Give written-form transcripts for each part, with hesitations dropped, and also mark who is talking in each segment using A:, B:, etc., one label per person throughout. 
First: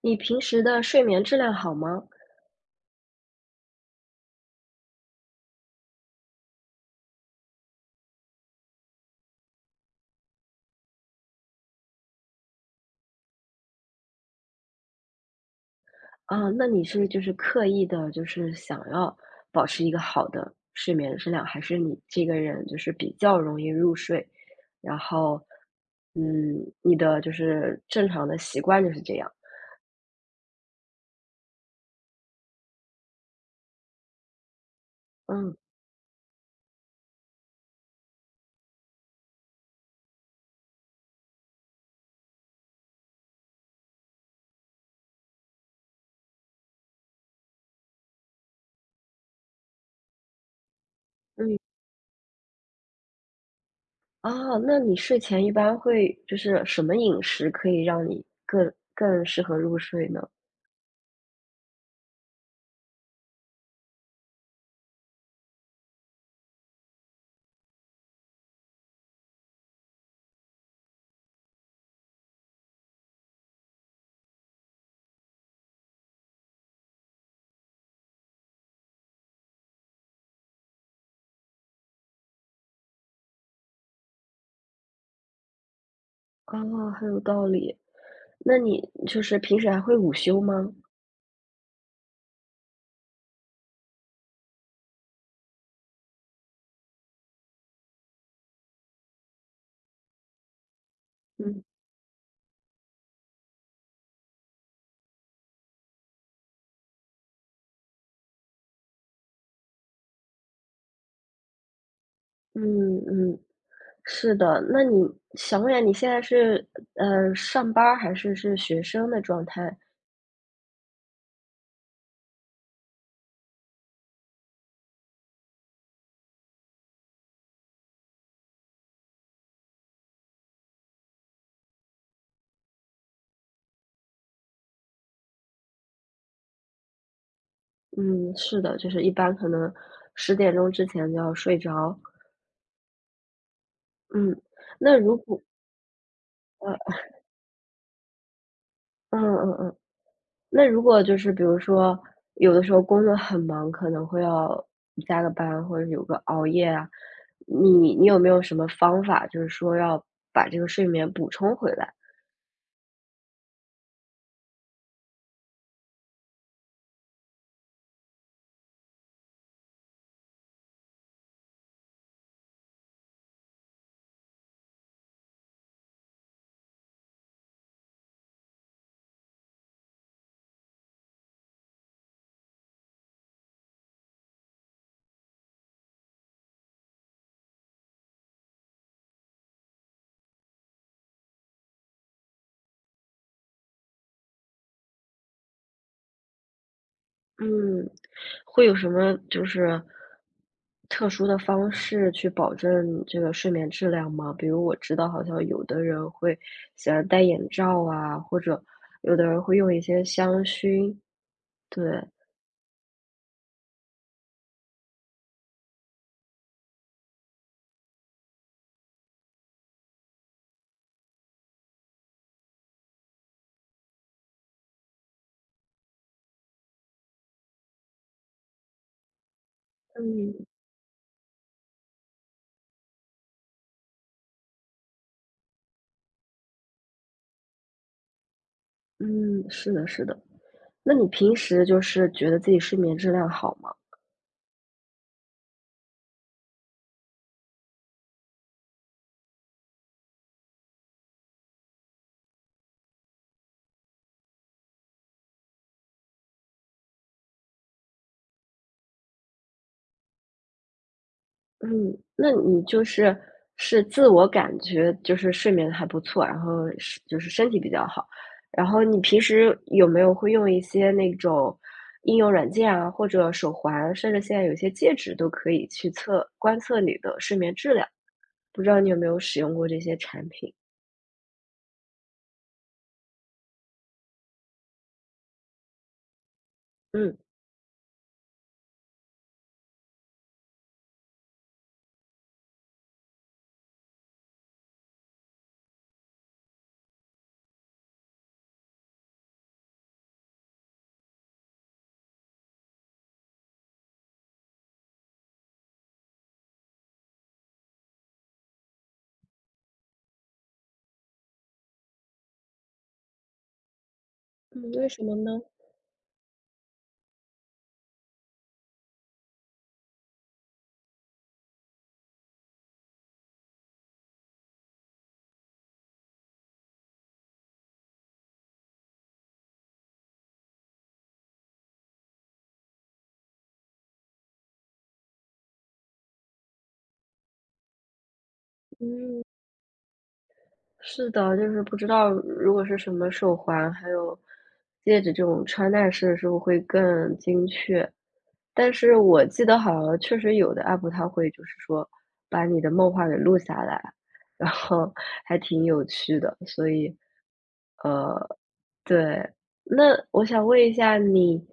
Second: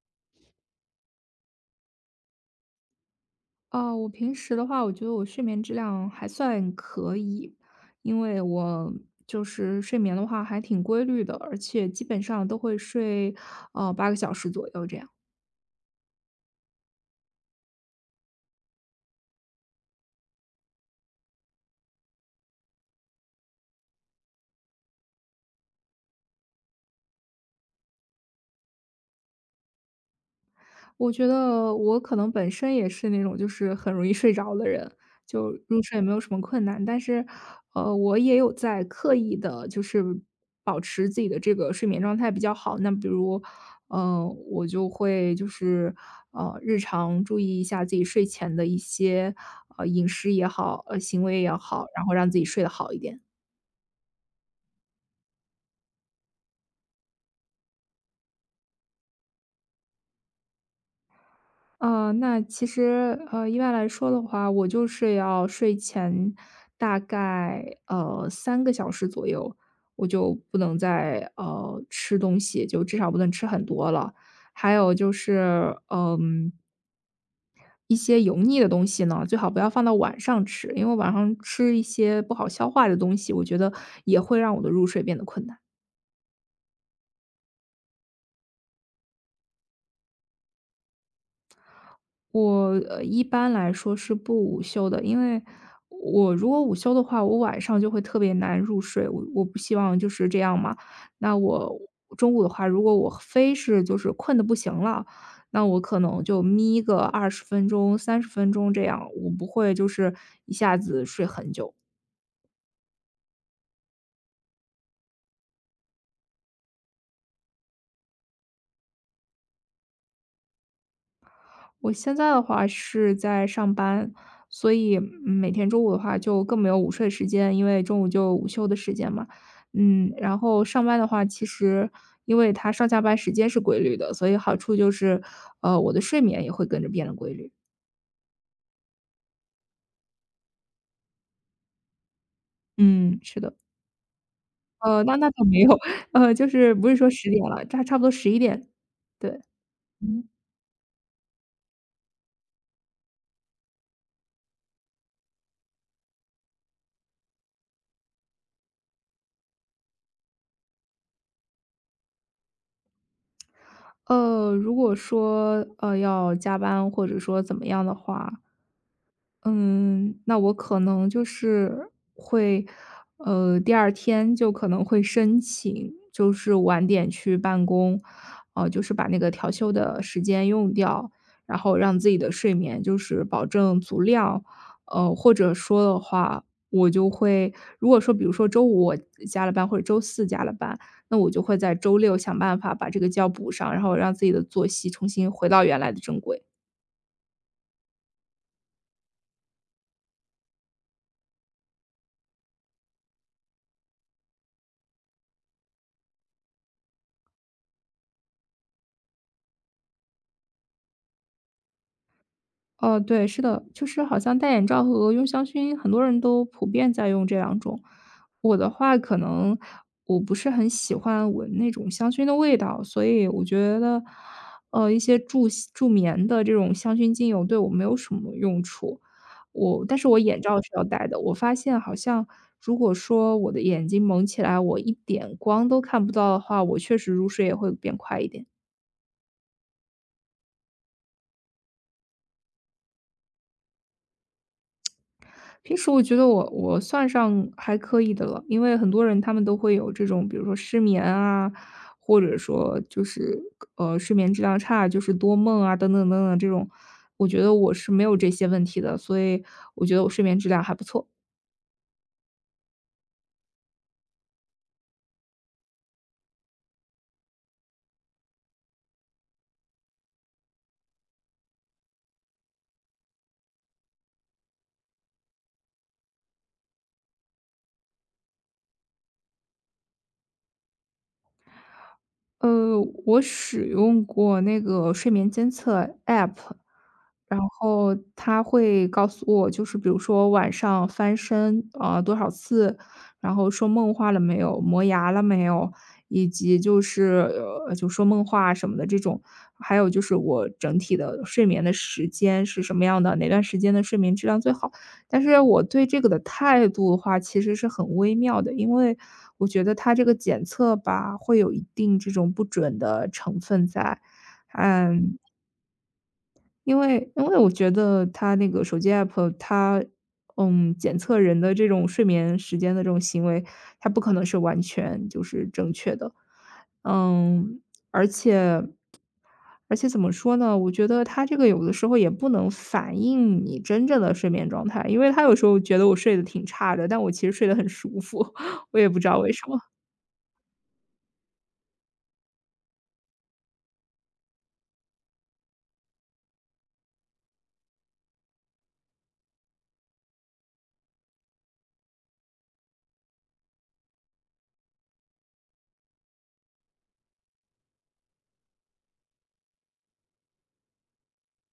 A: 你平时的睡眠质量好吗？
B: 哦，我平时的话，我觉得我睡眠质量还算可以，因为我就是睡眠的话还挺规律的，而且基本上都会睡，8个小时左右这样。
A: 啊，那你是就是刻意的，就是想要保持一个好的睡眠质量，还是你这个人就是比较容易入睡，然后，嗯，你的就是正常的习惯就是这样？
B: 我觉得我可能本身也是那种就是很容易睡着的人，就
A: 嗯，
B: 入睡没有什么困难。但是，我也有在刻意的，就是保持自己的这个睡眠状态比较好。那比如，我就会就是日常注意一下自己睡前的一些饮食也好，行为也
A: 嗯，
B: 好，然后让自己睡得好一点。
A: 啊，那你睡前一般会就是什么饮食可以让你更适合入睡呢？
B: 那其实，一般来说的话，我就是要睡前大概3个小时左右，我就不能再吃东西，就至少不能吃很多了。还有就是，一些油腻的东西呢，最好不要放到晚上吃，因为晚上吃一些不好消化的东西，我觉得也会让我的入睡变得困难。
A: 啊，很有道理。那你就是平时还会午休吗？
B: 我一般来说是不午休的，因为我如果午休的话，我晚上就会特别难入睡，我不希望就是这样嘛。那
A: 嗯，
B: 我中午的话，如果我非是就是困得不行了，那我可能就眯个20分钟、30分钟这样，我不会就是一下子睡很久。
A: 嗯嗯。是的，那你想问一下，你现在是上班儿还是学生的状态？
B: 我现在的话是在上班，所以每天中午的话就更没有午睡时间，因为中午就午休的时间嘛。然后上班的话，其实因为它上下班时间是规律的，所以好处就是，我的睡眠也会跟着变得规律。
A: 嗯，是的，就是一般可能10点钟之前就要睡着。
B: 嗯，是的，
A: 嗯，那
B: 那
A: 如
B: 那
A: 果
B: 倒没有，就是不是
A: 呃
B: 说10点了，差不多11点，
A: 嗯
B: 对。
A: 嗯嗯，
B: 嗯
A: 那如果就是比如说有的时候工作很忙，可能会要加个班或者有个熬夜啊，你有没有什么方法，就是说要把这个睡眠补充回来？
B: ，如果说要加班或者说怎么样的话，嗯，那我可能就是会，第二天就可能会申请，就是晚点去办公，就是把那个调休的时间用掉，然后让自己的睡眠就是保证足量。或者说的话，我就会如果说比如说周五我加了班或者周四加了班，那我就会在周六想办法把这个觉补上，然后让自己的作息重新回到原来的正轨。
A: 嗯，会有什么就是特殊的方式去保证这个睡眠质量吗？比如我知道好像有的人会喜欢戴眼罩啊，或者有的人会用一些香薰，对，
B: 哦，对，是的，就是好像戴眼罩和用香薰，很多人都普遍在用这两种。我的话，可能我不是很喜欢闻那种香薰的味道，所以我觉得，一些助吸助眠的这种香薰精油对我没有什么用处。我，但是我眼
A: 嗯
B: 罩是要戴的。我发现好像，如果说我的眼睛蒙起来，我一点光都看不到的话，我确实入睡也会变快一点。
A: 嗯，是的，是的。那你平时就是觉得自己睡眠质量好吗？
B: 平时我觉得我算上还可以的了，因为很多人他们都会有这种，比如说失眠啊，或者说就是睡眠质量差，就是多梦啊等等等等这种，我觉得我是没有这些问题的，所以我觉得我睡眠质量还不错。
A: 嗯，那你就是是自我感觉就是睡眠还不错，然后是就是身体比较好，然后你平时有没有会用一些那种应用软件啊，或者手环，甚至现在有些戒指都可以去观测你的睡眠质量，不知道你有没有使用过这些产品？
B: 呃，我使用过那个睡眠监测 App，
A: 嗯。
B: 然后它会告诉我，就是比如说晚上翻身啊、多少次，然后说梦话了没有，磨牙了没有，以及就是就说梦话什么的这种，还有就是我整体的睡眠的时间是什么样的，哪段时间的睡眠质量最好。但是我对这个的态度的话，其实是很微妙的，因为我觉得它这个检测吧，会有一定这种不准的成分在。
A: 嗯，为什么
B: 嗯，
A: 呢？
B: 因为我觉得它那个手机 app 它，检测人的这种睡眠时间的这种行为，它不可能是完全就是正确的。嗯，而且而且怎么说呢，我觉得他这个有的时候也不能反映你真正的睡眠状态，因为他有时候觉得我睡得挺差的，但我其实睡得很舒服，我也不知道
A: 嗯。
B: 为什么。
A: 是的，就是不知道如果是什么手环，还有戒指这种穿戴式的时候会更精确。但是我记得好像确实有的 app 它会就是说把你的梦话给录下来，然后还挺有趣的，所以呃，对，那我想问一下你，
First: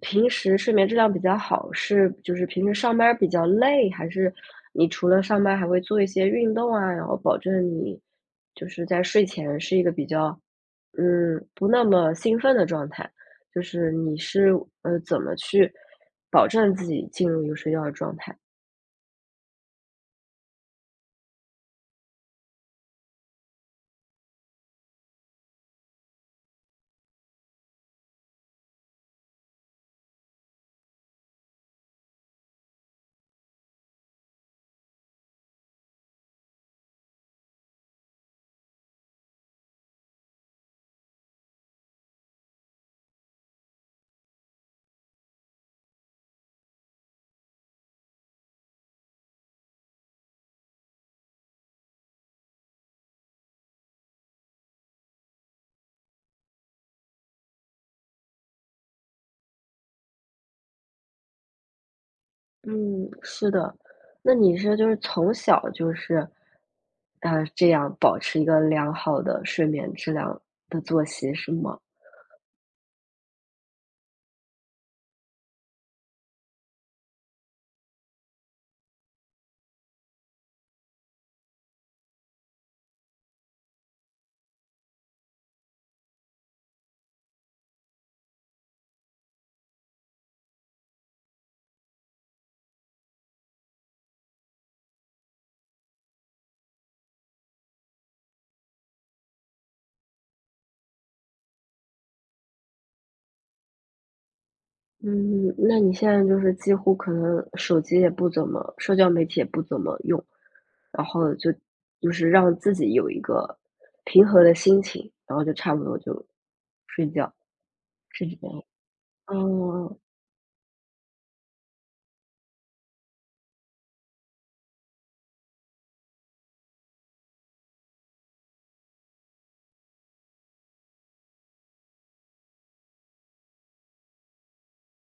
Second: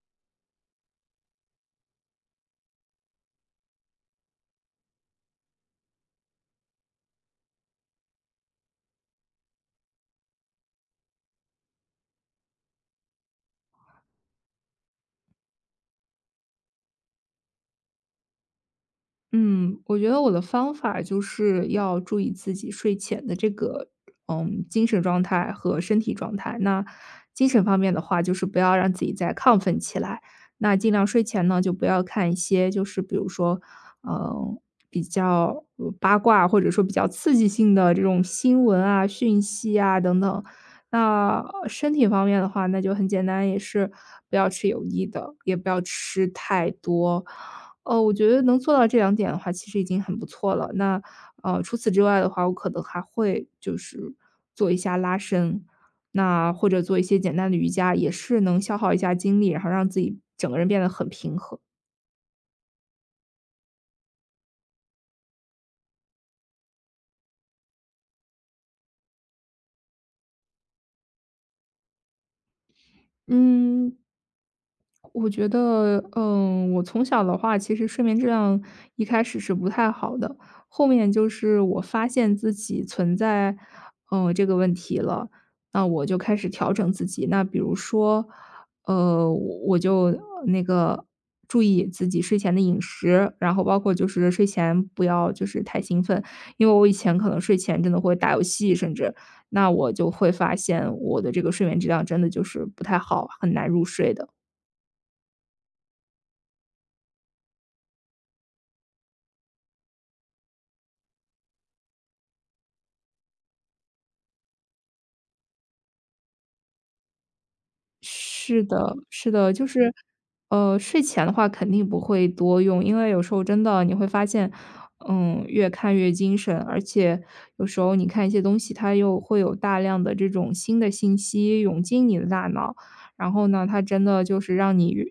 A: 平时睡眠质量比较好，是就是平时上班儿比较累，还是你除了上班还会做一些运动啊，然后保证你就是在睡前是一个比较，不那么兴奋的状态？就是你是怎么去保证自己进入一个睡觉的状态？
B: 嗯，我觉得我的方法就是要注意自己睡前的这个，精神状态和身体状态。那精神方面的话，就是不要让自己再亢奋起来。那尽量睡前呢，就不要看一些，就是比如说，嗯，比较八卦或者说比较刺激性的这种新闻啊、讯息啊等等。那身体方面的话，那就很简单，也是不要吃油腻的，也不要吃太多。哦，我觉得能做到这两点的话，其实已经很不错了。那，除此之外的话，我可能还会就是做一下拉伸，那或者做一些简单的瑜伽，也是能消耗一下精力，然后让自己整个人变得很平和。
A: 嗯，是的。那你是就是从小就是，这样保持一个良好的睡眠质量的作息是吗？
B: 嗯。我觉得，我从小的话，其实睡眠质量一开始是不太好的，后面就是我发现自己存在，这个问题了，那我就开始调整自己。那比如说，我就那个注意自己睡前的饮食，然后包括就是睡前不要就是太兴奋，因为我以前可能睡前真的会打游戏，甚至那我就会发现我的这个睡眠质量真的就是不太好，很难入睡的。
A: 嗯，那你现在就是几乎可能手机也不怎么，社交媒体也不怎么用，然后就是让自己有一个平和的心情，然后就差不多就睡觉，是这
B: 是
A: 样。
B: 的，是的，就是，
A: 嗯
B: 睡前的话肯定不会多用，因为有时候真的你会发现，越看越精神，而且有时候你看一些东西，它又会有大量的这种新的信息涌进你的大脑，然后呢，它真的就是让你越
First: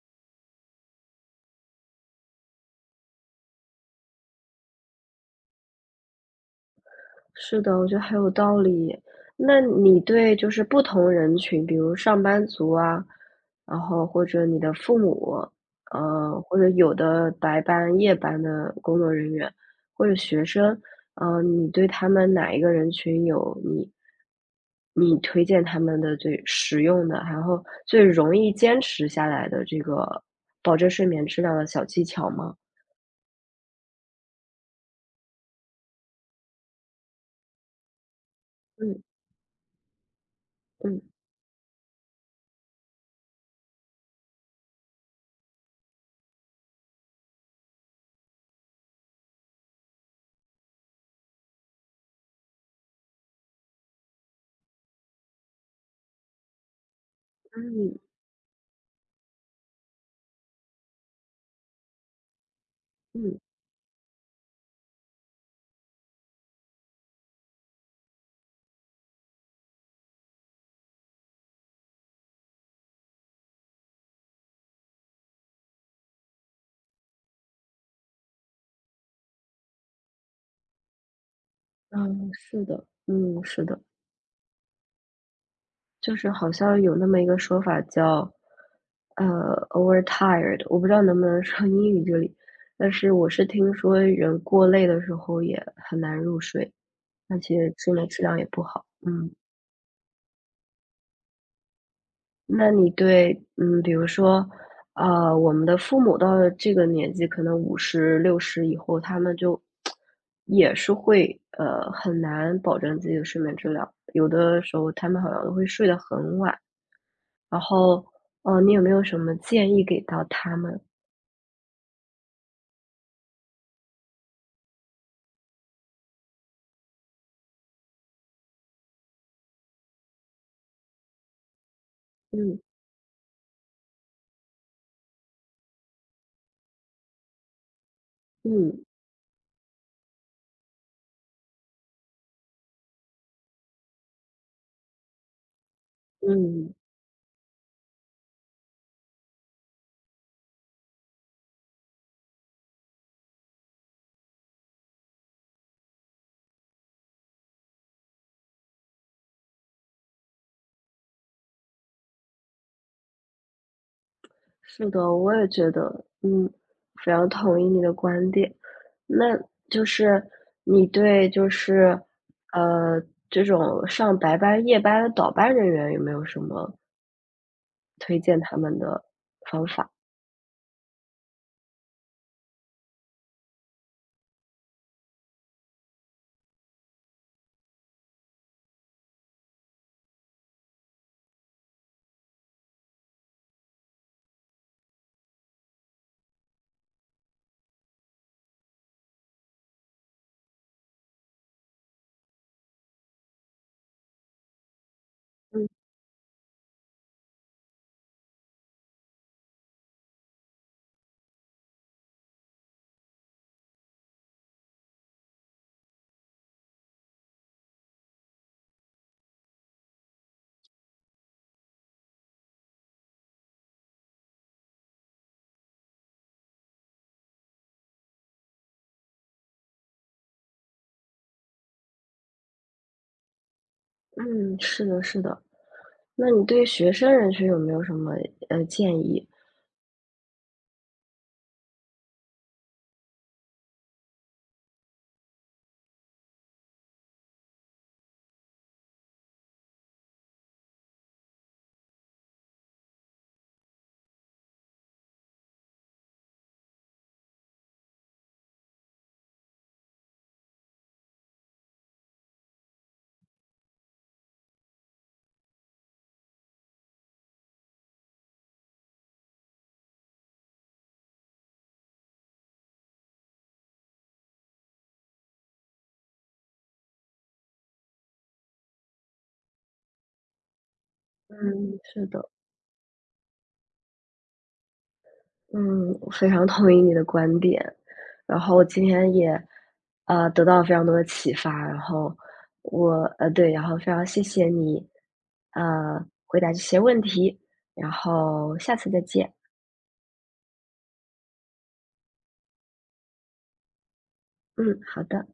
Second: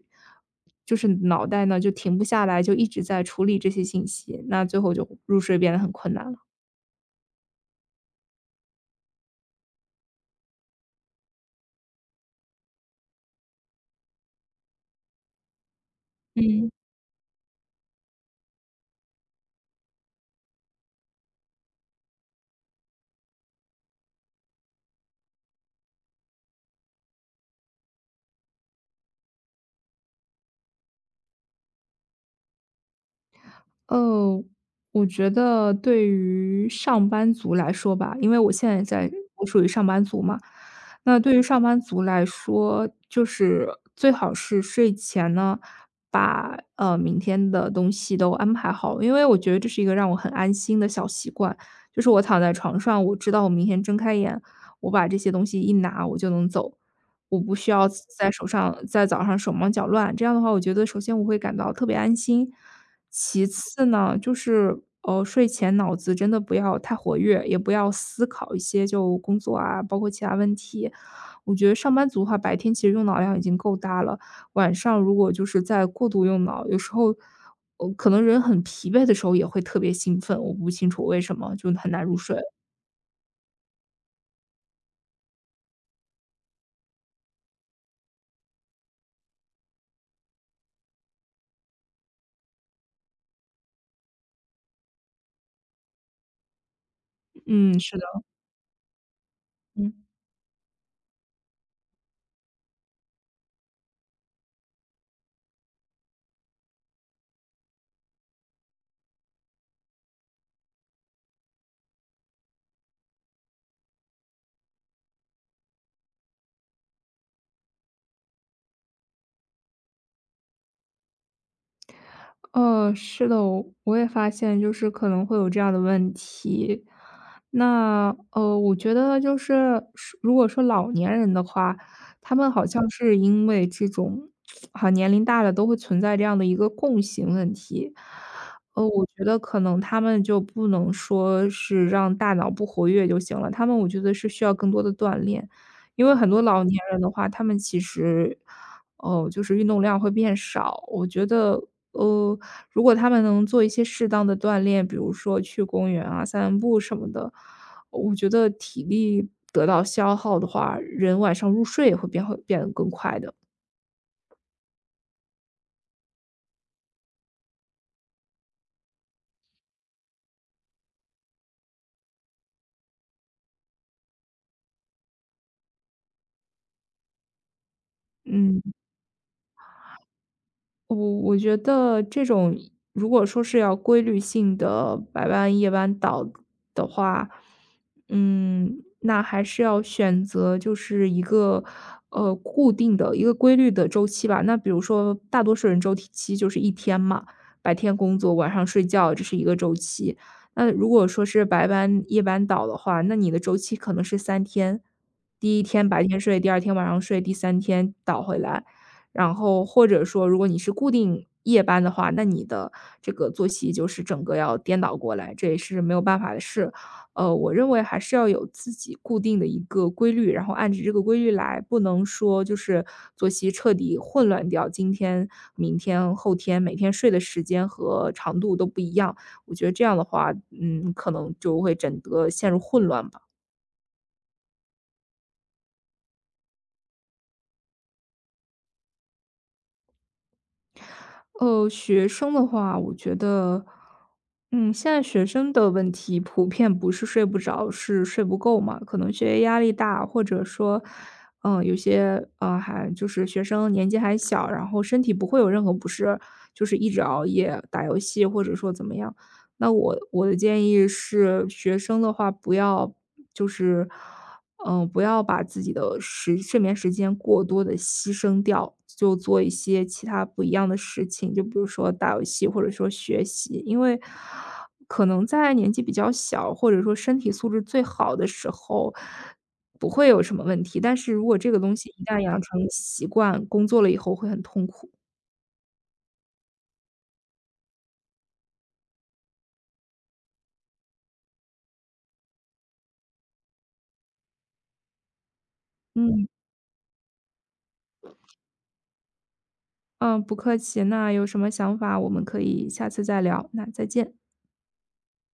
B: 就是脑袋呢就停不下来，就一直在处理这些信息，那最后就入睡变得很困难了。
A: 是的，我觉得很有道理。那你对就是不同人群，比如上班族啊，然后或者你的父母，或
B: 嗯。
A: 者有的白班、夜班的工作人员，或者学生，你对他们哪一个人群有你推荐他们的最实用的，然后最容易坚持下来的这个保证睡眠质量的小技巧吗？
B: 呃，我觉得对于上班族来说吧，因为我现在
A: 嗯
B: 在我属于上班族嘛，
A: 嗯
B: 那对于上班族来说，就是最好是睡前呢，把明天的东西都安排好，因为我觉得这是一个让我很安心的小习惯，就是我躺在床上，我知道我明天睁开眼，我把这些东西一拿，我就能走。我不需要
A: 嗯
B: 在手上在早上手忙脚乱，这样的话，我觉得首先我会感到特别安心，
A: 嗯，
B: 其次呢，就是，睡前脑子真的不要太活跃，也不要思考一些就工作啊，包括其他问题。我觉得上班族的话，白天其实用脑量已经够大了，晚上如果就是在过度用脑，有时候，可能人很疲惫的时候也会特别兴奋，我不清楚为什么，就很
A: 啊，
B: 难入睡。
A: 是的，嗯，是的。就是好像有那么一个说法叫，呃，overtired，我不知道能不能说英语这里，但是我是听说人过累的时候也很难入睡，而且
B: 嗯，
A: 睡
B: 是的，
A: 眠质量也不好。嗯，
B: 嗯。
A: 那你对，比如说，我们的父母到了这个年纪，可能50、60以后，他们就也是会，很难保证自己的睡眠质量，有的时候他们好像都会睡得很晚。然后，你有没有什么建议给到他们？
B: 哦，是的，我也发现就是可能会有这样的问题。那，我觉得就是说如果说老年人的话，他们
A: 嗯
B: 好像是因为这种 啊，年龄大了都会存在这样的一个共性问题。
A: 嗯
B: 我觉得可能他们就不能说是让大脑不活跃就行了，他们我觉得是需要更多的锻炼。因为很多老
A: 嗯，
B: 年人的话，他们其实哦，就是运动量会变少。我觉得，呃，如果他们能做一些适当的锻炼，比如说去公园啊、散散步什么的，我觉得体力得到消耗的话，人晚上入睡也会变得更快的。
A: 是的，我也觉得，非常同意你的观点。那就是你对就是，呃，这种上白班、夜班的倒班人员有没有什么推荐他
B: 嗯。
A: 们的方法？
B: 我觉得这种如果说是要规律性的白班、夜班倒的话，那还是要选择就是一个固定的一个规律的周期吧。那比如说，大多数人周期就是一天嘛，白天工作，晚上睡觉，这是一个周期。那如果说是白班、夜班倒的话，那你的周期可能是三天，第一
A: 嗯
B: 天白天睡，第二天晚上睡，第三天倒回来。然后或者说如果你是固定夜班的话，那你的这个作息就是整个要颠倒过来，这也是没有办法的事。我认为还是要有自己固定的一个规律，然后按着这个规律来，不能说就是作息彻底混乱掉，今天、明天、后天每天睡的时间和长度都不一样。我觉得这样的话，可能就会整个陷入混乱嘛
A: 嗯，是的，是的。那你对学生人群有没有什么建议？
B: 呃，学生的话，我觉得，现在学生的问题普遍不是睡不着，是睡不够嘛。可能学业压力大，或者说，有些还就是学生年纪还小，然后身体不会有任何不适，就是一直熬夜打游戏，或者说怎么样。那我的建议是，学生的话不要就是。不要把自己的时睡眠时间过多的牺牲掉，就做一些其他不一样的事情，就比如说打游戏或者说学习。因为可能在年纪比较小，或者说身体素质最好的时候，不会有什么问题，但是如果这个东
A: 嗯，
B: 西一
A: 是
B: 旦
A: 的。
B: 养成习惯，工作了以后会很痛苦。
A: 嗯，我非常同意你的观点。然后今天也，得到了非常多的启发。然后我对，然后非常谢谢你，
B: 嗯，
A: 回答这些问题。然后下次再见。
B: 嗯，不客气，那有什么想法我们可以下次再聊，那再见。
A: 嗯，好的。